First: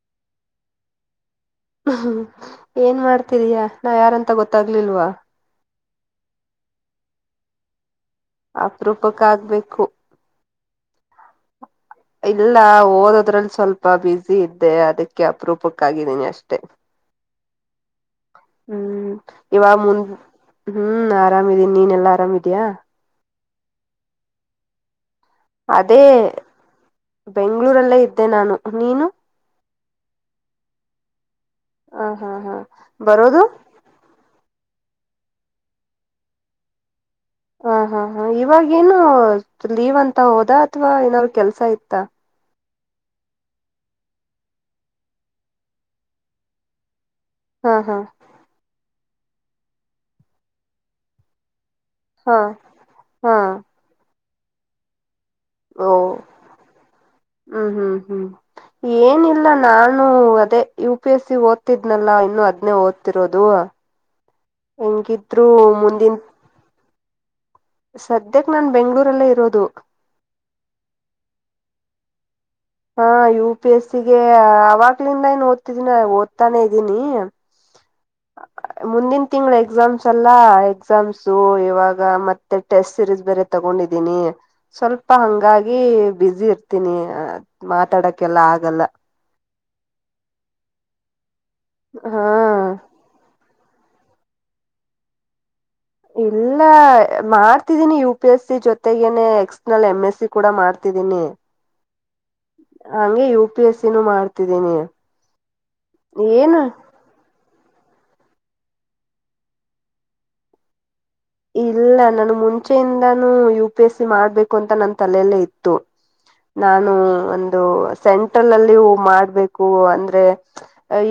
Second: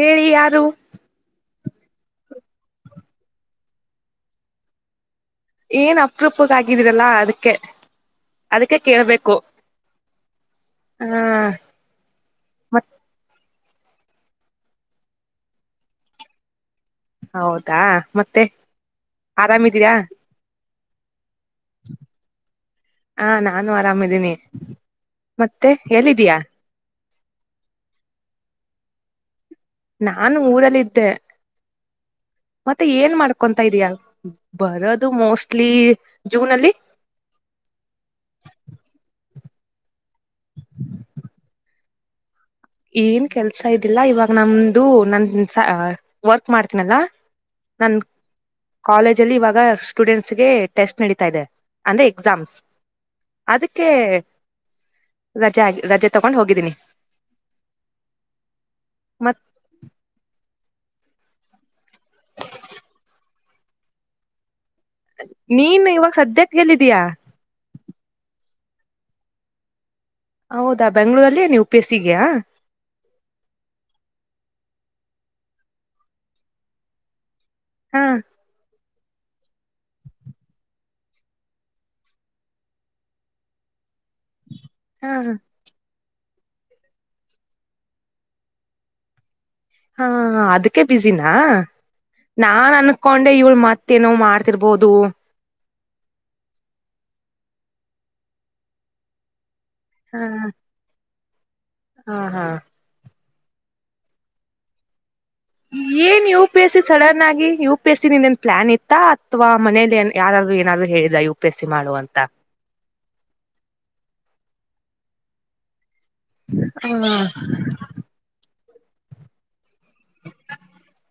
ಹೇಳಿ ಯಾರು ಹ್ಹ್ಹ್ ಏನ್ ಮಾಡ್ತಿದೀಯ ನಾ ಯಾರಂತ ಗೊತ್ತಾಗ್ಲಿಲ್ವಾ ಏನ್ ಅಪ್ರೂಪಕ್ಕೆ ಆಗಿದ್ದೀರಲ್ಲಾ ಅದಕ್ಕೆ ಅಪ್ರೂಪಕ್ ಆಗ್ಬೇಕು ಹಾ ಇಲ್ಲ ಓದದ್ರಲ್ಲಿ ಸ್ವಲ್ಪ ಬುಸಿ ಇದ್ದೆ ಅದಕ್ಕೆ ಅಪರೂಪಕ್ಕಾಗಿದ್ದೀನಿ ಅಷ್ಟೇ ಹೌದಾ ಮತ್ತೆ ಹ್ಮ್ ಇವಾಗ ಆರಾಮಿದೀಯ ಮುಂದ್ ಹ್ಮ್ ಆರಾಮಿದೀನಿ ನೀನ್ ಎಲ್ಲಾ ಆರಾಮಿದಯಾ ನಾನೂ ಆರಾಮದಿನಿ ಮತ್ತೆ ಅದೇ ಎಲ್ಲಿದಿಯಾ ಬೆಂಗ್ಳೂರಲ್ಲೇ ಇದ್ದೆ ನಾನು ನೀನು ನಾನು ಊರಲ್ಲಿದ್ದೆ ಹ ಹಾ ಹಾ ಮತ್ತೆ ಏನ್ ಬರೋದು ಮಾಡ್ಕೊಂತ ಇದಿಯ ಬರೋದು ಮೋಸ್ಟ್ಲಿ ಜೂನಲ್ಲಿ ಹ ಹಾ ಹಾ ಇವಾಗ ಏನು ಲೀವ್ ಅಂತ ಹೋದ ಅಥವಾ ಏನಾದ್ರು ಕೆಲ್ಸ ಇತ್ತ ಏನ್ ಕೆಲ್ಸ ಇದಿಲ್ಲ ಇವಾಗ ನಮ್ದು ನನ್ ವರ್ಕ್ ಮಾಡ್ತೀನಲ್ಲ ಹಾ ನನ್ ಹಾ ಕಾಲೇಜ ಅಲ್ಲಿ ಇವಾಗ ಸ್ಟೂಡೆಂಟ್ಸ್ಗೆ ಟೆಸ್ಟ್ ನಡೀತಾ ಇದೆ ಅಂದ್ರೆ ಹಾ ಎಕ್ಸಾಮ್ಸ್ ಹಾ ಅದಕ್ಕೆ ರಜೆ ಆಗಿ ಓ ರಜೆ ತಕೊಂಡ್ ಹೋಗಿದ್ದೀನಿ ಹ್ಮ್ ಹ್ಮ್ ಹ್ಮ್ ಮತ್ ಏನಿಲ್ಲ ನಾನು ಮತ್ತೆ ಯು ಪಿ ಎಸ್ಸಿ ಓದ್ತಿದ್ನಲ್ಲಾ ಇನ್ನು ಅದ್ನೇ ಓದ್ತಿರೋದು ಹೆಂಗಿದ್ರು ನೀನು ಇವಾಗ ಸದ್ಯಕ್ಕೆ ಎಲ್ಲಿದೀಯಾ ಸದ್ಯಕ್ಕೆ ನಾನ್ ಬೆಂಗ್ಳೂರಲ್ಲೇ ಇರೋದು ಹೌದಾ ಬೆಂಗ್ಗಳೂರಲ್ಲಿಯ ನೀವು ಯು ಪಿ ಎಸ್ಸಿ ಇದೆಯಾ ಹಾ ಯು ಪಿ ಎಸ್ಸಿಗೆ ಅವಾಗ್ಲಿಂದ ಏನ್ ಓದ್ತಿದೀನಿ ಓದ್ತಾನೆ ಇದ್ದೀನಿ ಹಾ ಮುಂದಿನ ತಿಂಗಳು ಎಕ್ಸಾಮ್ಸ್ ಅಲ್ಲಾ ಎಕ್ಸಾಮ್ಸು ಇವಾಗ ಮತ್ತೆ ಟೆಸ್ಟ್ ಸಿರೀಸ್ ಬೇರೆ ತಗೊಂಡಿದೀನಿ ಸ್ವಲ್ಪ ಹಾ ಹಂಗಾಗಿ ಬ್ಯುಸಿ ಇರ್ತೀನಿ ಮಾತಾಡಕ್ಕೆಲ್ಲ ಆಗಲ್ಲ ಹಾ ಅದಕ್ಕೆ ಬ್ಯುಸಿ ನಾ ಹಾ ನಾನ್ ಅನ್ಕೊಂಡೆ ಇವಳ ಮಾ ಮತ್ತೇನೋ ಮಾಡ್ತಿರ್ಬೋದು ಇಲ್ಲ ಮಾಡ್ತಿದೀನಿ ಯು ಪಿ ಎಸ್ ಸಿ ಜೊತೆಗೇನೆ ಎಕ್ಸ್ ನ ಎಮ ಎಸ್ ಹಾ ಸಿ ಕೂಡ ಮಾಡ್ತಿದೀನಿ ಹಾ ಹಾ ಹಾಂಗೆ ಯು ಪಿ ಎಸ ನು ಮಾಡ್ತಿದ್ದೀನಿ ಏನ್ ಯ ಪಿ ಏನು ಎಸ್ ಸಿ ಸಡನ್ ಆಗಿ ಯು ಪಿ ಎಸ್ ಸಿ ನಿಂದ ಏ ಪ್ಲಾನ್ ಇತ್ತ ಅಥವಾ ಮನೇಲಿ ಯಾರಾದ್ರು ಏನಾದರುೂ ಹೇಳಿ ಇಲ್ಲ ನಾನು ಮುಂಚೆಯಿಂದಾನೂ ಯುಪಿಎಸ್ಸಿ ಮಾಡ್ಬೇಕು ಅಂತ ನನ್ ತಲೆಯಲ್ಲೆ ಇತ್ತು ನಾನು ಒಂದು ಸೆಂಟ್ರಲ್ ಅಲ್ಲಿ ವು ಮಾಡ್ಬೇಕು ಅಂದ್ರೆ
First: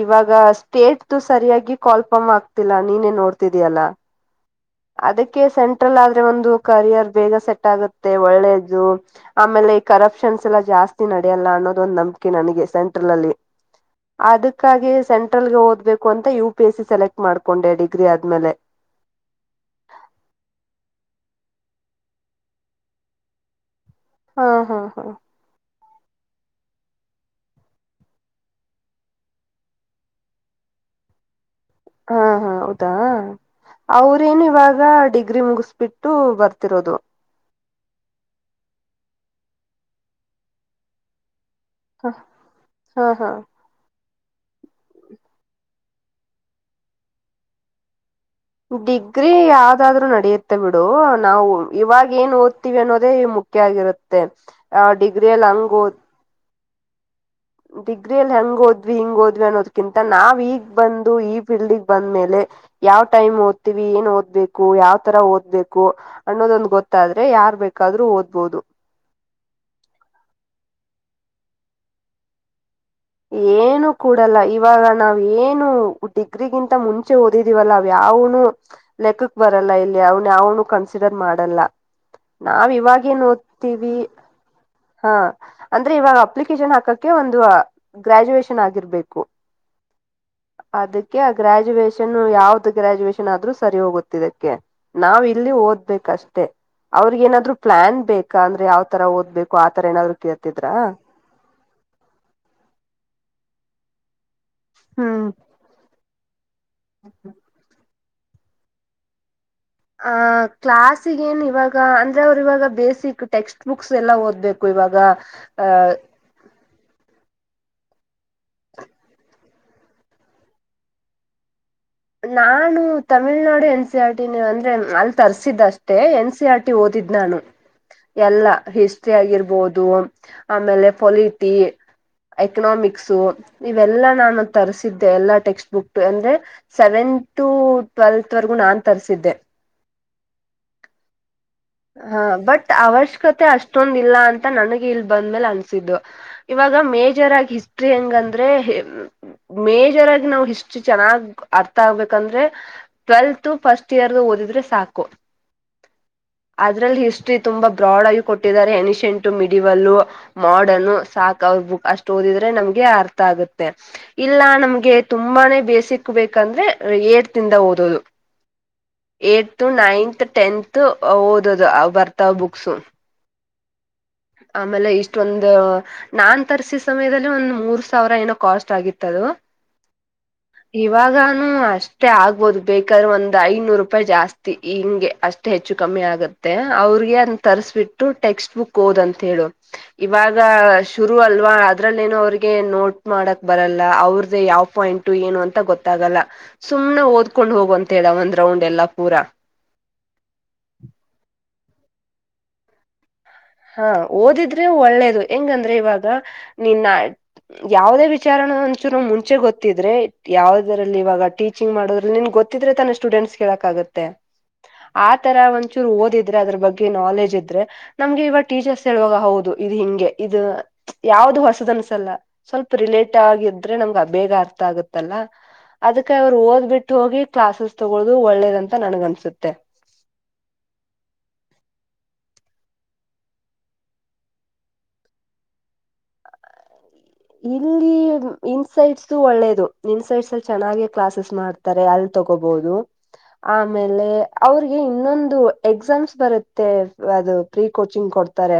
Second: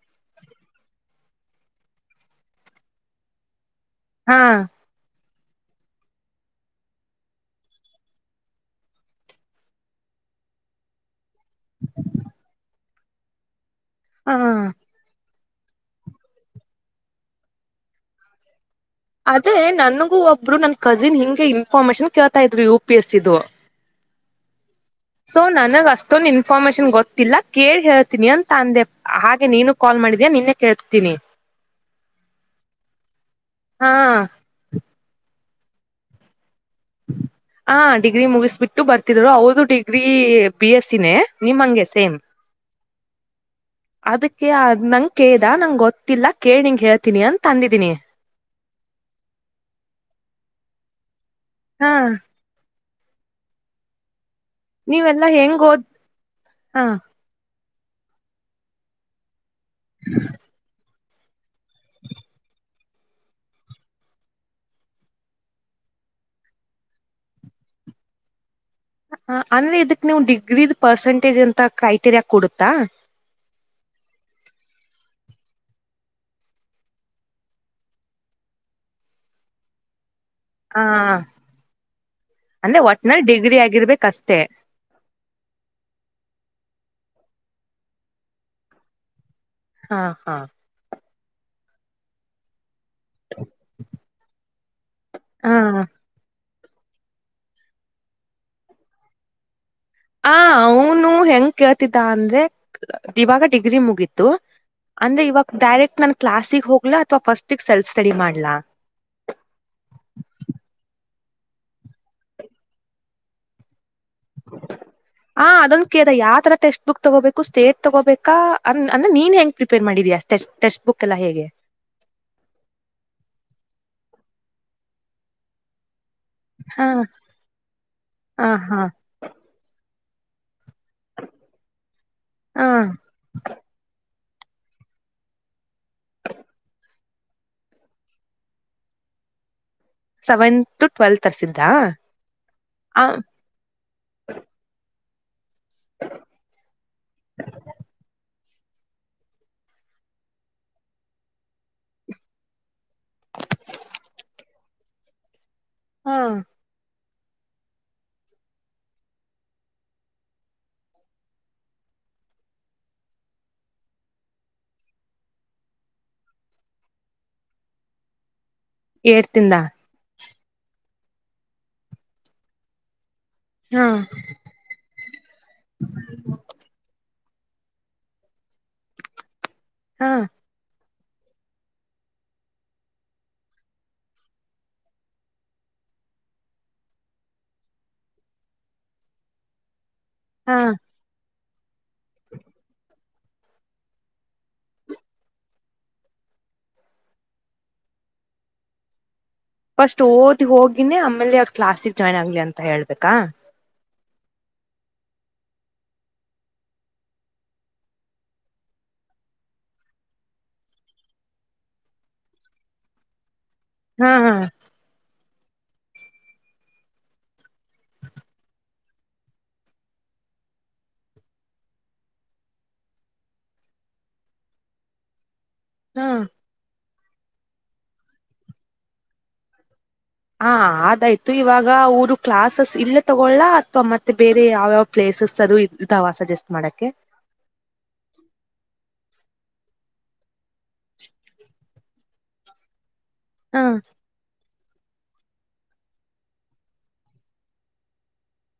ಇವಾಗ ಸ್ಟೇಟ್ ಸರಿಯಾಗಿ ಕಾಲ್ಪಮ್ ಆಗ್ತಿಲ್ಲ ನೀನೇನ್ ನೋಡ್ತಿದಯಲ್ಲ ಹಾ ಅದಕ್ಕೆ ಸೆಂಟ್ರಲ್ ಆದ್ರೆ ಒಂದು ಕರಿಯರ್ ಬೇಗ ಸೆಟ್ ಆಗುತ್ತೆ ಒಳ್ಳೇದು ಆಮೇಲೆ ಕರಪ್ಷನ್ಸ್ ಎಲ್ಲ ಜಾಸ್ತಿ ನಡ್ ಅಲ್ಲ ಅನ್ನೋದ ಒಂದು ನಂಬಿಕೆ ನನಗೆ ಸ ಲಾಲ್ಲಿ ಹಾ ಅದಕ್ಕಾಗಿ ಸನ್ ಸೆಂಟ್ರಲ್ ಓದಬೇಕು ಅಂತ ಯು ಪಿ ಎಸ್ಸ ಸೆಲೆಕ್ಟ್ ಮಾಡ್ಕೊಂಡೆ ಡಿಗ್ರಿ ಆದ್ಮೇಲೆ ಅದೇ ನನಗೂ ಒಬ್ರು ನನ್ ಕಜಿನ್ ಹಿಂಗೆ ಇನ್ಫಾರ್ಮೇಶನ್ ಕೇಳ್ತಾ ಇದ್ರು ಯು ಪಿ ಎಸ್ ದು ಹಾ ಹಾ ಹಾ ಸೊ ನನಗ ಅಷ್ಟ ಅಷ್ಟೊಂದು ಇನ್ಫಾರ್ಮೇಶನ್ ಗೊತ್ತಿಲ್ಲ ಕೇಳಿ ಹೇಳ್ತೀನಿ ಅಂತ ಅಂದೆ ಹಾಗೆ ನೀನು ಕಾಲ್ ಮಾಡಿದ್ಯಾಯ ನಿನ್ನೆ ಕೇಳ್ತೀನಿ ಹಾ ಹಾ ಹೌದಾ ಹಾ ಅವರೇನು ಇವಾಗ ಡಿಗ್ರಿ ಮುಗಿಸಿ ಬಿಟ್ಟು ಬರ್ತ ಹಾ ಡಿಗ್ರಿ ಮುಗಿಸ್ಬಿಟ್ಟು ಬರ್ತ. ರು ಅವಳದು ಡಿಗ್ರಿ ಬಿ ಎ ಸ್ಸಿ ನೇ ಹ ಹಾ ಹಾ ಅದಕ್ಕೆ ಅದ ನಂಗ ಕೇಳ್ದ ನಂಗ ಗೊತ್ತಿಲ್ಲ ಕೇಳಿ ನಿಂಗ್ ಹೇಳ್ತೀನಿ ಅಂತ ಅಂದಿದೀನಿ ಡಿಗ್ರಿ ಯಾವ್ದಾದ್ರು ನಡೆಯುತ್ತೆ ಬಿಡು ನಾವು ಹಾ ಇವಾಗ ಏನ್ ಓದ್ತಿವಿ ಅನ್ನೋದ ಅನ್ನೋದೇ ಮುಖ್ಯ ಆಗಿರುತ್ತೆ. ಹ ನೀವೆಲ್ಲಾ ಡಿಗ್ರಿಯಲ್ಲಿ ಹೆಂಗ್ ಹಂಗ ಓದ್ ಒದ್ದೆ ಹ ಡಿಗ್ರಿಲ್ಲಿ ಹ ಹೆಂಗ ಹೋದ್ವಿ ಹಿಂಗ ಹೋದ್ವಿ ಅನ್ನೋದ ಕಿಂತ ನಾವ್ ಈಗ್ ಬಂದ ಈ ಫೀಲ್ಡ್ಗೆ ಬಂದ ಮೇಲೆ ಯಾವ ಟೈಮ್ ಓದ್ತಿವಿ ಏನ್ ಓದ್ಬೇಕು ಯಾವ್ರ ಓದ್ಬೇಕು ಅನ್ನೋದೊಂದ ಗೊತ್ತಾದ್ರೆ ಯಾರ್ ಬೇಕಾದ್ರೂ ಓದ್ಬೋದು ಅಂದ್ರೆ ಇದಕ್ ನೀವು ಡಿಗ್ರಿದ್ ಪರ್ಸೆಂಟೇಜ್ ಅಂತ ಕ್ರೈಟೇರಿಯಾ ಕೊಡುತ್ತಾ ಏನು ಕೂಡಲ್ಲ ಇವಾಗ ನಾವ ಏನು ಡಿಗ್ರಿಗಿಂತ ಮುಂಚೆ ಓದಿದೀವಲ್ಲ ಅವ ಯಾವನು ಲೆಕ್ಕಕ್ ಬರಲ್ಲ ಇಲ್ಲಿ ಯವು ಯಾನು ಹ ಕನ್ಸಿಡರ್ ಮಾಡಲ್ಲ ನಾವು ಅಂದ್ರೆ ಒಟ್ನಲ್ಲಿ ಇವಾಗೇನು ಡಿಗ್ರಿ ಓದ್ತೀವಿ ಆಗಿರ್ಬೇಕಷ್ಟೇ ಹಾ ಅಂದ್ರೆ ಇವಾಗ ಅಪ್ಲಿಕೇಶನ್ ಹಾಕ ಕೆ ಒಂದುವ ಗ್ರ್ಯಾಜುಯೇಷನ್ ಆಗಿರ್ಬೇಕು ಹಾ ಹಾ ಅದಕ್ಕೆ ಗ್ರಾಜುಯೇಷನ್ ಯಾವ್ದ್ ಗ್ರಾಜುಯೇಷನ್ ಆದ್ರೂ ಸರಿ ಹೋಗುತ್ತಿದ್ದಕ್ಕೆ ನಾವ್ ಇಲ್ಲಿ ಹ ಓದ್ಬೇಕಷ್ಟೇ ಅವ್ರಗೆನಾದ್ರು ಪ್ಲಾನ್ ಬೇಕಾ ಅಂದ್ರೆ ಯಾವ್ ತರ ಓದ್ಬೇಕು ಆತರ ಏನಾದ್ರು ಆ ಕೇಳ್ತಿದ್ರಾ ಅವ್ನು ಹೆಂಗ ಕೇಳ್ತಿತ ಅಂದ್ರೆ ಇವಾಗ ಡಿಗ್ರಿ ಮುಗಿತ್ ತ್ತು ಅಂದ್ರೆ ಹ್ಮ್ ಇವಾಗ ಡೈರೆಕ್ಟ್ ನಾನ್ ಕ್ಲಸ್ ಹೋಗ್ಲ ಅಥವಾ ಫಸ್ಟ ಸೆಲ್ಫ ಸ್ಟಡಿ ಮಾಡ್ಲಾ ಆ ಕ್ಲಸ್ಗಏನ್ ಇವಾಗ ಅಂದ್ರೆ ಅವರು ಇವಾಗ ಬೇಸಿಕ್ ಟೆಕ್ಸ್ಟ್ ಬುಕ್ ಬುಕ್ಸ್ ಎಲ್ಲಾ ಓದ್ಬೇಕು ಇವಾಗ ಆ ಅಹ ಅದೊಂದ ಕೇಳ್ದ ಯಾವ ತರ ಟೆಕ್ಸ್ಟ್ ಬುಕ್ ತಗೋಬೇಕು ಸ್ಟೇಟ್ ತಗೋಬೇಕಾ ಅಂದ್ರೆ ನಿ ನೀನ್ ಹೆಂಗ ಪ್ರಿಪೇರ್ ಮಾಡಿದೀಯಾ ಟೇಶ್ ಟೆಸ್ಟ್ ಬುಕ್ ಎಲ್ಲ ಹೇಗೆ ನಾನು Tamil Nadu N C R T ಅಂದ್ರೆ ಅಲ್ಲಿ ತರ್ಸಿದ್ದಷ್ಟೇ ಏನ್ ಸಿ ಆರ್ ಟಿ ಹಾ ಓದಿದ್ ನಾನು ಹ ಎಲ್ಲಾ ಹಾ ಹಿಸ್ಟ್ರಿ ಆಗಿರ್ಬೊದು ಆಮೇಲೆ ಪೊಲಿಟಿ ಹ ಎಕನಾಮಿಕ್ಸ್ ಇವೆಲ್ಲಾ ನಾನು ತರಿಸಿದ್ದೆ ಎಲ್ಲಾ ಟೆಕ್ಸ್ಟ್ ಬುಕ್ ಅಂದ್ರೆ ಸೆವೆಂತ್ ಟು ಟ್ವೆಲ್ತ್ವರೆಗೂ ನಾನ್ ತರಿಸಿದ್ದೆ ಸೆವೆಂತ್ ಟ್ವೆಲ್ತ್ ತರ್ಸಿದ್ ಹ ಬಟ್ ಅವಶ್ಯಕತೆ ಅಷ್ಟೊಂದ ಇಲ್ಲ ಅಂತ ನನಗ್ ಇಲ್ ಬಂದ್ಮೇಲೆ ಅನ್ಸಿದ್ದು ಇವಾಗ ಮೇಜರ್ ಆಗಿ ಹಿಸ್ಟ್ರಿ ಹೆಂಗಂದ್ರೆ ಮೇಜರ್ ಆಗ್ ನಾವ್ ಹಿಸ್ಟ್ರಿ ಚೆನ್ನಾಗ್ ಅರ್ಥ ಆಗ್ಬೇಕಂದ್ರೆ ಟ್ವೆಲ್ತ್ ಫಸ್ಟ್ ಇಯರ್ ಓದಿದ್ರೆ ಸಾಕ್ ಸಾಕು ಹಾ ಅದ್ರಲ್ಲಿ ಹಿಸ್ಟ್ರಿ ತುಂಬಾ ಬ್ರಾಡ್ ಆಗಿ ಕೊಟ್ಟಿದ್ದಾರೆ ಎನ್ಶೆಂಟು ಮಿಡಿವಲ್ ಮಾಡನ್ ಸಾಕ ಅವ್ರ ಬುಕ್ ಅಷ್ಟು ಓದಿದ್ರೆ ನಮ್ಗೆ ಅರ್ಥ ಆಗುತ್ತೆ ಇಲ್ಲ ನಮ್ಗೆ ತುಂಬಾನೇ ಬೇಸಿಕ್ ಬೇಕಂದ್ರೆ ಏಟ್ ತಿಂದ ಓದೋದು. ಏಟ್ ಏಡ್ತಿಂದ ಟು ನೈನ್ತ್ ಟೆಂತು ಓದದು ಬರ್ತಾವ ಬುಕ್ಸು ಹಾ ಆಮೇಲೆ ಇಷ್ಟೊಂದು ನಾನ್ ತರ್ಸಿ ಸಮಯದಲ್ಲಿ ಒಂದ್ ಮೂರ್ ಸಾವಿರ ಏನೋ ಕಾಸ್ಟ್ ಆಗಿತ್ತದು ಹಾ ಇವಾಗಾನು ಅಷ್ಟೇ ಆಗ್ಬೋದ ಬೇಕಾದ್ರೆ ಒಂದು ಐನೂರು ರೂಪಾಯಿ ಜಾಸ್ತಿ ಹಿಂಗೆ ಅಷ್ಟೇ ಹೆಚ್ಚು ಕಮ್ಮಿ ಆಗತ್ತೆ ಅವ್ರಿಗೆ ಅನ್ ತರಿಸಿಬಿಟ್ಟು ಟೆಕ್ಸ್ಟ್ ಬುಕ್ ಕೋದಂತ್ ಹೇಳು ಇವಾಗ ಹಾ ಶುರು ಅಲು ಅದ್ರಲ್ಲ ಏನೋ ಅವ್ರಿಗೆ ನೋಟ್ ಮಾಡಕ್ ಬರಲ್ಲ ಅವ್ರ್ದ ಯಾವ್ ಪಾಯಿಂಟ್ ಏನು ಅಂತ ಗೊತ್ತಾಗಲ್ಲ ಸುಮ್ನೆ ಓದ್ಕೊಂಡ್ ಹೋಗುವಂತೆ ಹೇಳು ಆ ಒಂದು ರೌಂಡ್ ಎಲ್ಲಾ ಪೂರಾ ಫಸ್ಟ್ ಓದಿ ಹೋಗಿನೇ ಆಮೇಲೆ ಆಗ್ ಕ್ಲಾಸಿಗೆ ಜಾಯ್ನ್ ಆಗ್ಲಿ ಅಂತ ಹೇಳ್ಬೇಕಾ ಹಾ ಓದಿದ್ರೆ ಒಳ್ಳೇದು ಹೆಂಗಂದ್ರೆ ಇವಾಗ ನಿನ್ನ ಯಾವದೇ ವಿಚಾರ ಒಂಚೂ ಮುಂಚೆ ಗೊತ್ತಿದ್ರೆ ಯಾವದರಲ್ಲಿ ಇವಾಗ ಟೀಚಿಂಗ್ ಮಾಡೋದ್ರಲ್ಲಿ ನಿನ್ ಗೊತ್ತಿದ್ರೆ ತನ್ನ ಸ್ಟೂಡೆಂಟ್ಸ್ಗೆ ಹೇಳಕ್ಕಾಗುತ್ತೆ ಹಾ ಅತ್ ತರ ಒಂಚೂರು ಓದಿದ್ರೆ ಅದ್ರ ಬಗ್ಗೆ ನಾಲೆಜ್ ಇದ್ರೆ ನಮ್ಗೆ ಇವ ಟೀಚರ್ಸ್ ಹೇಳುವಾಗ ಹೌದು ಇದು ಹಿಂಗೆ ಇದು ಯಾವ್ದ ಹೊಸದ ಅನ್ಸಲ್ಲ ಸ್ವಲ್ಪ ರಿಲೇಟ್ ಆಗಿದ್ರೆ ನಮ್ಗೆ ಬೇಗ ಅರ್ಥ ಆಗುತ್ತಲ್ಲ ಹಾ ಅದಕ್ಕೆ ಅವರು ಓದಿಬಿಟ್ ಹೋಗಿ ಕ್ಲಾಸಸ್ ತಗೊಳ್ಳೋದು ಒಳ್ಳೆಯದಂತ ನಂಗ್ ಅನ್ಸುತ್ತೆ ಅದಾಯ್ತು ಇವಾಗ ಕ್ಲಾಸಸ್ ಇಲ್ಲೇ ತಗೊಳ್ಳ ಇಲ್ಲ ಮತ್ತೆ ಯಾವ್ದಾರು ಬೇರೆ ಪ್ಲೇಸ್ ಇದಿಯಾ ಸಜೆಸ್ಟ್ ಮಾಡಕ್ಕೆ ಇಲ್ಲಿ ಇನ್ಸೈಟ್ಸು ಒಳ್ಳೇದು ಇನ್ಸೈಟ್ಸ್ ಅಲ್ಲಿ ಚೆನ್ನಾಗೆ ಕ್ಲಾಸಸ್ ಮಾಡ್ತಾರೆ ಅಲ್ಲಿ ತಗೋಬಹುದು ಹ ಆಮೇಲೆ ಅವ್ರಿಗೆ ಇನ್ನೊಂದು ಎಕ್ಸಾಮ್ಸ್ ಬರುತ್ತೆ ಅದು ಪ್ರೀ ಕೋಚಿಂಗ್ ಕೊಡ್ತಾರೆ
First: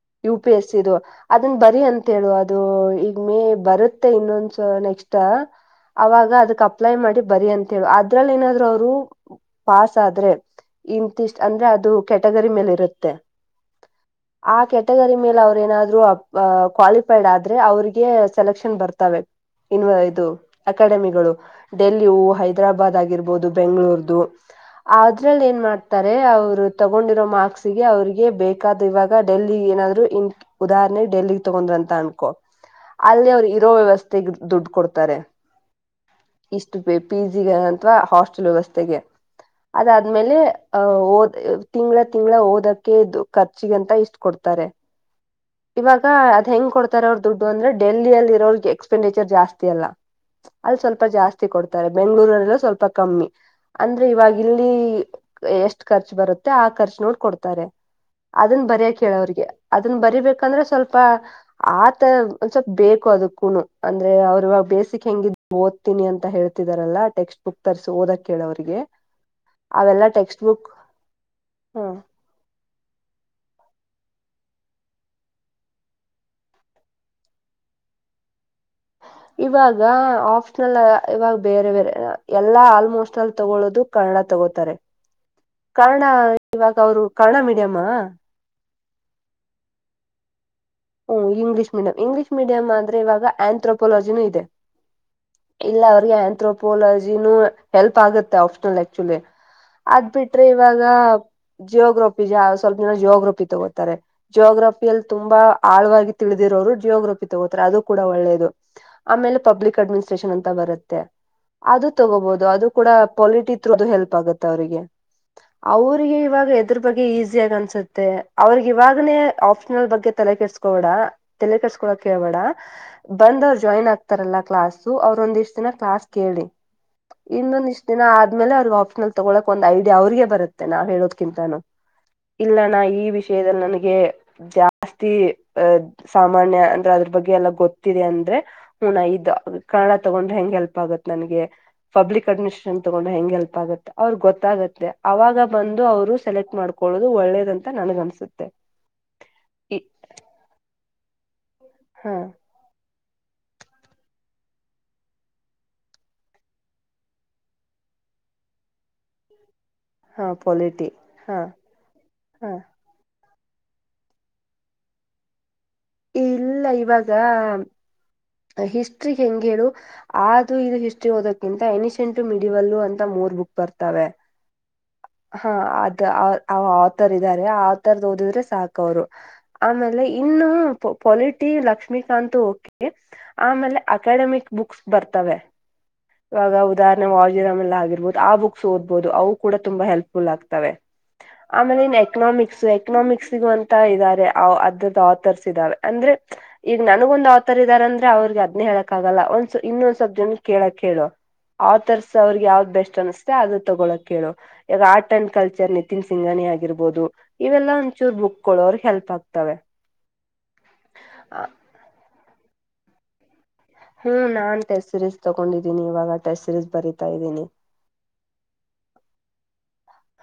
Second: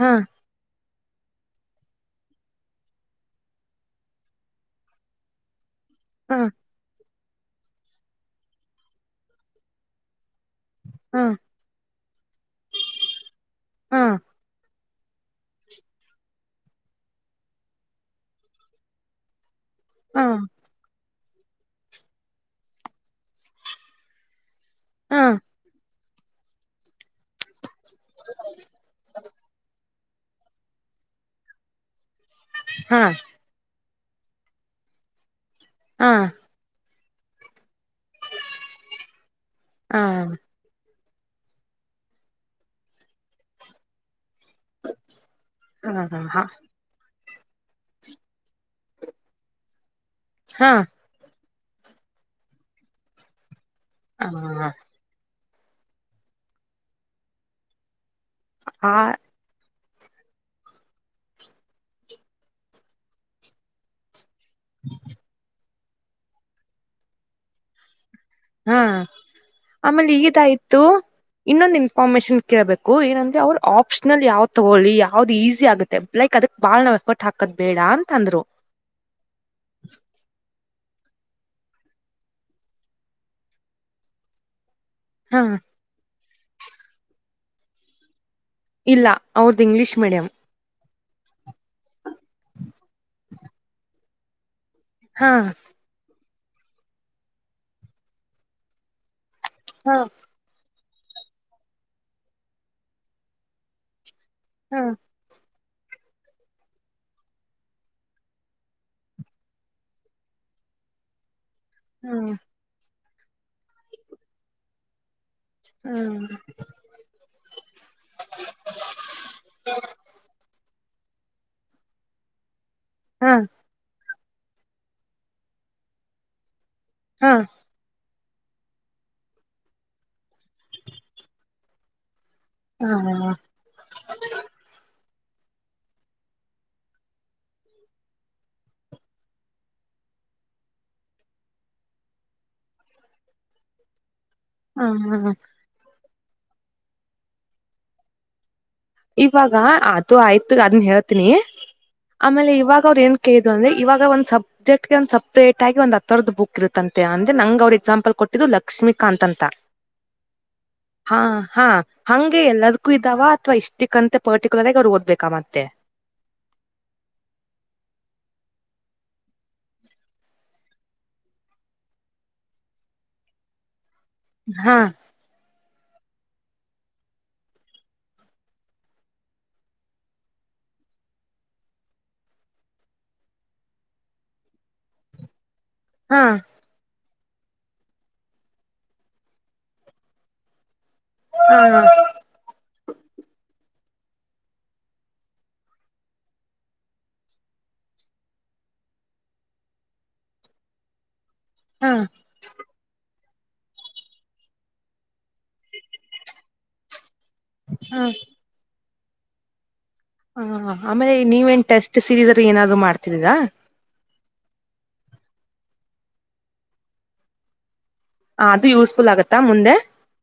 ಹಾ ಯು ಪಿ ಎಸ್ ಸಿ ಇದು ಅದುನ್ನ ಬರಿ ಅಂತ ಹೇಳು ಮೇ ಇನ್ನೊಂದು ಬರುತ್ತೆ ನೆಕ್ಸ್ಟ್ ಅವಾಗ ಹಾ ಅದಕ್ ಅಪ್ಲೈ ಮಾಡಿ ಬರಿ ಅಂತ ಹೇಳ ಅದ್ರಲ್ಲಿ ಏನಾದ್ರು ಅವರು ಪಾಸ್ ಆದ್ರೆ ಹಾ ಇಂತಿಷ್ಟ ಅಂದ್ರೆ ಅದು ಕೆಟಗರಿ ಮೇಲೆ ಇರುತ್ತೆ ಹಾ ಆ ಕೆಲಸ ಕ್ಯಾಟಗರಿ ಮೇಲೆ ಅವ್ರ ಏನಾದ್ರು ಅ ಕ್ವಾಲಿಫೈಡ್ ಆದ್ರೆ ಅವ್ರಿಗೆ ಸೆಲೆಕ್ಷನ್ ಬರ್ತವೆ ಇನ್ನು ಹಾ ಇದು ಅಕಾಡೆಮಿಗಳು ಡೆಲ್ಲಿ ಹೈದರಾಬಾದ್ ಆಗಿರಬಹುದು ಬೆಂಗಳೂರು ಆಗಿರಬಹುದು ಹಾ ಅದ್ರಲ್ಲಿ ಏನ್ ಮಾಡ್ತಾರೆ ಅವ್ರು ತಗೊಂಡಿರೋ ಮಾರ್ಕ್ಸ್ ಅವ್ರರಿಗೆ ಬೇಕಾದ ಇವಾಗ ಡೆಲ್ಲಿ ಏನಾದ್ರು ಇನ್ ಉದಾಹರಣೆ ಡೆಲ್ಲಿಗ್ ತಗೊಂಡ್ರ ಅನ್ಕೋ ಹಾ ಹಾ ಅಲ್ಲಿ ಅವ್ರು ಇರೋ ವ್ಯವಸ್ಥೆ ತೆಗೆದು ದುಡ್ಡು ಕೊಡ್ತಾರೆ ಹಾ ವ ಪಿಸಿಗ [unintelligible] ಅವಾ ಹಾಸ್ಟೆಲ್ ವ್ಯವಸ್ಥೆಗೆ ಹಾ ಅದಾದ್ಮೇಲೆ ಆ ಓದ್ ತಿಂಗಳ ತಿಂಗಳ ಓದಕ್ಕೆ ಖರ್ಚಿಗಂತ ಇಷ್ಟ ಇವಾಗ ಹಾ ಅದ್ ಹೆಂಗ್ ಕೊಡ್ತಾರೆ ಅವ್ರ್ದ ದುಡ್ಡು ಅಂದ್ರೆ ಡೆಲ್ಲಿ ಅಲ್ಲಿ ಇರೋಗೆ ಎಕ್ಸ್ಪೆಂಡಿಚರ್ ಜಾಸ್ತಿ ಅಲ್ಲ ಹಾ ಅಲ್ಲಿ ಸ್ವಲ್ಪ ಜಾಸ್ತಿ ಕೊಡ್ತಾರೆ ಬೆಂಗಳೂರರೆಲ್ಲ ಸ್ವಲ್ಪ ಕಮ್ಮಿ ಅಂದ್ರೆ ಇವಾಗ ಇಲ್ಲಿ ಎಷ್ಟ್ ಖರ್ಚು ಬರುತ್ತೆ ಆ ಖರ್ಚು ನೋಡ್ಕ ಕೊಡ್ತಾರೆ ಅದನ್ ಬರಯಕೆ ಹಾ ಅದನ್ನ ಬರಿಬೇಕಂದ್ರೆ ಸ್ವಲ್ಪ ಆತ ಒಂದ ಸ್ವಲ್ಪ ಬೇಕು ಅದು ಕುನು ಅಂದ್ರೆ ಅವ ಇವಾಗ ಬೇಸಿಕ್ ಹೆಂಗ್ ಓ ತಿನಿ ಅಂತ ಹೇಳ್ತಿದಾರಲ್ಲ ಟೆಕ್ಸ್ಟ್ ಬುಕ್ ತರಿಸಿಓದಕ್ಕೆ ಹಾ ಆಮೇಲೆ ಟೆಕ್ಸ್ಟ್ ಬುಕ್ ಇದಯ್ತು ಇನ್ನೊಂದ್ ಹ್ಮ ಇನ್ಫಾರ್ಮೇಶನ್ ಕೇಳಬೇಕ್ ಏನಂದ್ರ ಅವರು ಆಪ್ಷನಲ್ ಯಾವ್ ತಗೊಳ್ಳಿ ಯಾವ್ದ್ ಈಸಿ ಆಗುತ್ತೆ ಲೈಕ್ ಅದಕ್ ಬಾಳ್ ನಾವ್ ಎಫರ್ಟ್ ಹಾಕದ್ ಬೇಡ ಅಂತ ಅಂದ್ರು ಇವಾಗ ಆಫ್ ಇವಾಗ ಬೇರೆ ಬೇರೆ ಎಲ್ಲಾ ಆಲ್ಮೋಸ್ಟ್ ಅಳ್ ತಗೊಳದು ಕನ್ನಡ ತಗೋತಾರೆ ಹಾ ಕಾರಣ ಇವಾಗ ಅವರು ಕರ್ಣ ಮೀಡಿಯಮ್ಮಾ ಇಲ್ಲ ಅವ್ರದ್ದ್ ಇಂಗ್ಲಿಷ್ ಮೀಡಿಯಂ ಹ್ಮ್ ಇಂಗ್ಲಿಷ್ ಮೀಡಿಯಂ ಇಂಗ್ಲೀಷ್ ಮಿಡಿಯಂ ಅಂದ್ರೆವಾಗ ಆಂಥ್ರೋಪೊಲಜಿನೂ ಇದೆ ಹಾ ಇಲ್ಲ ಅವ್ರಿಗೆ ತ್ರೋಪೋಲಜಿನೂ ಹೆಲ್ಪ್ ಆಗುತ್ತೆ ಆಪ್ಷನಲ್ ಆಕ್ಚುಲಿ ಹಾ ಅದ್ ಬಿಟ್ರೆ ಇವಾಗ್ ಜಿಯೋಗ್ರಫಿ ಜ ಸ್ವಲ್ಪ ಜನ ಜಿಯೋಗ್ರಫಿ ತಗೋತಾರೆ ಹಾ ಜೋಗ್ರಫಿಯಲ್ ತುಂಬಾ ಆಳ್ವಾಗಿ ತಿಳಿದಿರೋರು ಜಿಯೋಗ್ರಫಿ ತಗೋತಾರೆ ಅದು ಕೂಡ ಒಳ್ಳೇದು ಆಮೇಲೆ ಪಬ್ಲಿಕ್ ಅಡ್ಮಿನಿಸ್ಟ್ರೇಷನ್ ಅಂತ ಬರುತ್ತೆ ಅದು ತಗೋಬೊದು ಅದು ಕೂಡ ಪೊಲಿಟಿ ತೃ ಅದು ಹೆಲ್ಪ್ ಆಗುತ್ತೆ ಅವರಿಗೆ ಹಾ ಅವ್ರಿಗೆ ಇವಾಗ ಎದ್ರ ಬಗ್ಗೆ ಈಸಿ ಆಗಿ ಅನ್ಸುತ್ತೆ ಅವ್ರಿಗೆ ಇವಾಗನೇ ಆಪ್ಷನಲ್ ಬಗ್ಗೆ ತಲೆ ಕೆಡ್ಸ್ಕ ತೋಡ ತೆಲೆ ಕಸ್ಕೋಳ ಹೇಳ್ಬೇಡ ಹಾ ಬಂದ್ ಅವ್ರ ಜಾಯಿನ್ ಆಗ್ ತಾರ್ಲ್ಲಾ ಕ್ಲಾಸು ಅವ್ರ ಒಂದ್ ಇಷ್ಟ ದಿನ ಕ್ಲಾಸ್ ಕೇಳಿ ಹಾ ಇನ್ನ ನಿ ಇಷ್ಟ ದಿನ ಆದ್ ಆದ್ಮೇಲೆ ಅವ್ರರು ಆಪ್ಷನಲ್ ತೊಗೊಳಕ್ ಒಂದ ಐಡಿಯ ಅವ್ರಿಗೆ ಬರುತ್ತೆ ನಾವ್ ಹೇಳೋದಕಿಂತನೂ ಇಲ್ಲಣ್ಣ ಹಾ ಈ ಹಾ ವಿಷಯದಲ್ಲಿ ನನಗೆ ಜಾಸ್ತಿ ತಿ ಅ ಸಾಮಾನ್ಯ ಅಂದ್ರೆ ಅದ್ರ ಬಗ್ಗೆ ಎಲ್ಲ ಗೊತ್ತಿದೆ ಅಂದ್ರೆ ಹು ಇದು ಕನ್ನಡ ತಗೊಂಡ್ರೆ ಹೆಂಗ್ ಹೆಲ್ಪ್ ಆಗುತ್ತ ನನ್ಗೆ ಪಬ್ಲಿಕ್ ಅಡ್ಮಿನಿಸ್ಟ್ರೇಷನ್ ತಗೊಂಡ್ರೆ ಹೆಂಗ್ ಹೆಲ್ಪ್ ಆಗತ್ ಅವ್ರ ಗೊತ್ ತಗುತ್ತೆ ಹಾ ಅವಾಗ ಬಂದು ಅವ್ರು ಸೆಲೆಕ್ಟ್ ಮಾಡ್ಕೊಳ್ಳೋದು ಒಳ್ಳೇದಂತ ನನ್ಗ್ ಅನ್ಸುತ್ತೆ ಇವಾಗ ಈ ಆ ಆಯ್ತು ಅದನ್ ಹೇಳ್ತೀನಿ ಹಾ ಆಮೇಲೆ ಇವಾಗ ಅವ್ರ ಏನ್ ಕೆ ಇದು ಅಂದ್ರೆ ಇವಾಗ ಒಂದ್ ಸಬ್ಜೆಕ್ಟ್ಗೆ ಒಂದ್ ಸಪ್ರೇಟ್ ಆಗಿ ಒಂದ ಹತ್ತರದ ಬುಕ್ ಇರುತ್ತಂತೆ ಅಂದ್ರೆ ನಂಗ್ ಅವ್ರರು ಎಕ್ಸಾಂಪಲ್ ಕೊಟ್ಟಿದ್ದು ಲಕ್ಷ್ಮೀಕಾಂತ್ ಅಂತ ಹಾ ಪೊಲಿಟಿ ಹಾ ಹಾ ಹಂಗೆ ಹಾ ಎಲ್ಲದಕ್ಕೂ ಇದ್ದಾವ ಅ ತ್ವ ಇಷ್ ಇದ್ಕ್ಕಂತ ಪರ್ಟಿಕ್ಯುಲರ್ಗಿ ಅವ್ ಓದ್ಬೇಕಾ ಮತ್ತೆ ಇಲ್ಲ ಇವಾಗ ಹಿಸ್ಟ್ರಿ ಹೆಂಗ್ ಹೇಳು ಅದು ಇದು ಹಿಸ್ಟ್ರಿ ಓದಕ್ಕಿಂತ ಎನಿಸೆಂಟ ಮಿಡಿವಲ್ಲ ಅಂತ ಮೂರ್ ಬುಕ್ ಬರ್ತವೆ ಹಾ ಹಾ ಅದು ಆ ಆಥರ್ ಇದ್ದಾರೆ ಆ ಆಥರ್ದ ಓದಿದ್ರೆ ಸಾಕವ್ರು ಆಮೇಲೆ ಇನ್ನು ಪೊಲಿಟಿ ಲಕ್ಷ್ಮೀಕಾತ್ ಓಕೆ ಆಮೇಲೆ ಅಕಾಡೆಮಿಕ್ ಬುಕ್ಸ್ ಬರ್ತವೆ ಹಾ ಇವಾಗ ಉದಾರ್ ನ ವಾಜಿರಾಮ್ ಎಲ್ಲ ಆಗಿರ್ಬಹುದು ಆ ಬುಕ್ಸ್ ಓದಬೋದು ಅವು ಕೂಡ ತುಂಬಾ ಹೆಲ್ಪ್ಫುಲ್ ಆಗ್ತವೆ ಹಾ ಆಮೇಲೆ ಇನ್ ಎಕನಾಮಿಕ್ಸ್ ಎಕನಾಮಿಕ್ಸ್ಗ ಇದ್ದಾರೆ ಅದ್ರದ ಆಥರ್ಸ್ ಇದ್ದಾವೆ ಅಂದ್ರೆ ಈಗ ನನಗ ಒಂದು ಆಥರ್ ಇದ್ದಾರೆ ಅಂದ್ರೆ ಅವ್ರಿಗೆ ಅದ್ನೆ ಹೇಳಕಾಗಲ್ಲ ಒಂದ್ ಇನ್ನೊಂದ್ ಸಬ್ಜೆಕ್ಟ್ ಕೇಳಕ್ಕೆ ಹೇಳೇಳೋ ಆವ್ ಹಾ ತರ್ಸ ಅವ್ರಗ್ ಯಾವ್ದ್ ಬೆಸ್ಟ್ ಅನ್ಸ್ತ. ತಾ ಅದು ತಗೊಳಕ್ ಕೇಳು ಈಗ art and culture Nitin Singhania ಆಗಿರ್ಬೋದು. ಇವೆಲ್ಲ ಒಂಚೂರು ಬುಕ್ಗಳು ಅವ್ರಿಗೆ ಹೆಲ್ಪ್. ಸತ್ತವೇ. ಹಾ ಆಮೇಲೆ ನೀವೇನ್ ಟೆಸ್ಟ್ ಸೀರೀಸ್. ಏನಾದ್ರೂ ಮಾಡ್ತಿದೀರಾ. ಹ್ಮ್ ನಾನ್ ಟೆಸ್ಟ್ ಸಿರೀಸ್ ತಗೊಂಡಿದ್ದೀನಿ ಇವಾಗ ಟೆಸ್ಟ್ ಸಿರೀಸ್ ಬರತಾ ಇದ್ದೀನಿ. ಆ ಅದು ಯೂಸ್ಫುಲ್ ಆಗತ್ತಾ ಮುಂದೆ.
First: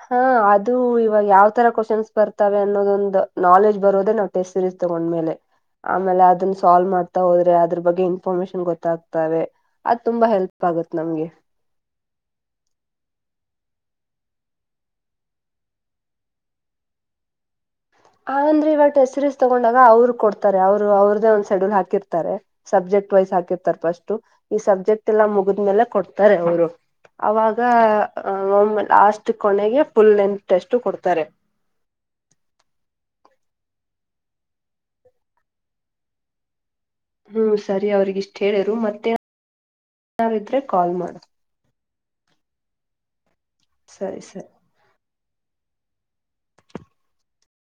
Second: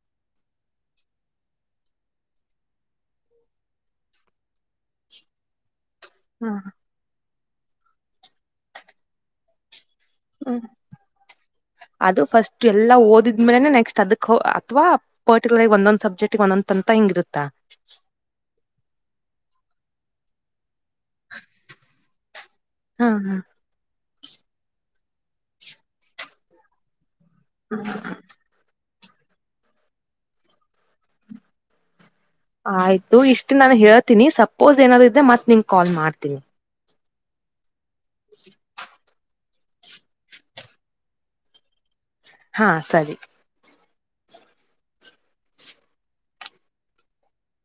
ಹಾ ಅದು ಇವಾಗ ಯಾವ್ ತರ ಕ್ವಶನ್ಸ್ ಬರ್ತವೆ ಅನ್ನೋದೊಂದು ನಾಲೆಜ್ ಬರೋದೇ ನಾವ್ ಟೆಸ್ಟ್ ಸೀರೀಸ್ ತಗೊಂಡ್ಮೇಲೆ. ಆಮೇಲೆ ಅದನ್ನ ಹ್ಮ ಸಾಲ್ವ್ ಮಾಡ್ತಾ ಹೋದ ಅದ್ರ ಬಗ್ಗೆ ಇನ್ಫಾರ್ಮೇಶನ್ ಗೊತ್ತಾಗ್ತಾವೆ ಹ್ಮ್ ಅದು ಫಸ್ಟ್ ಎಲ್ಲಾ ಓದಿದ್ದ ಆ ಮೇಲೆನೆ ನೆಕ್ಸ್ಟ್ ಅದಕ್ ಅಥವಾ ಪರ್ಟಿಕ್ಯುಲರ್ಗಿ ಒಂದೊಂದ್ ಸಬ್ಜೆಕ್ಟ್ ಒಂದೊಂದ್ ಅಂತ ಹಿಂಗಿರುತ್ತಾ ಅಂದ್ರೆ ಇವಟ್ ಹೆಸರೀಸ್ ತಗೊಂಡಾಗ ಅವ್ರು ಕೊಡ್ತಾರೆ ಅವರು ಅವ್ರದೇ ಒಂದು ಸೆಡ್ಯಲ್ ಹಾಕಿರ್ತಾರೆ ಹಾ ಸಬ್ಜೆಕ್ಟ್ ವೈಸ್ ಹಾ ಹಾಕಿರ್ತಾರೆ ಫಸ್ಟ್ ತೂ ಈ ಸಬ್ಜೆಕ್ಟ್ ಎಲ್ಲಾ ಮುಗಿದ್ಮೇಲೆ ಕೊಡ್ತಾರೆ ಅವರು ಹೇಳಿದರು ಅವಾಗ ಒಮ್ಮ ಲಾಸ್ಟ್ ಕೊನೆಗೆ ಫುಲ್ ಲೆಂಥ್ ಟೆಸ್ಟು ಕೊಡ್ತಾರೆ. ಆಯ್ತು ಇಷ್ಟು ನಾನು ಹೇಳ್ತೀನಿ ಸಪೋಸ್ ಏನಾದ್ರು ಇದ್ರೆ ಮತ್ತ ನಿಂಗ್ ಕಾಲ್ ಮಾಡ್ತೀನಿ. ಹ್ಮ್ ಸರಿ ಅವ್ರಗ ಇಷ್ಟ್ ಹೇಳಿರು ಮತ್ತೆ. ಯಾರಿದ್ರೆ ಕಾಲ್ ಮಾಡು. ಹಾ ಸರಿ. ಸರಿ ಸರಿ.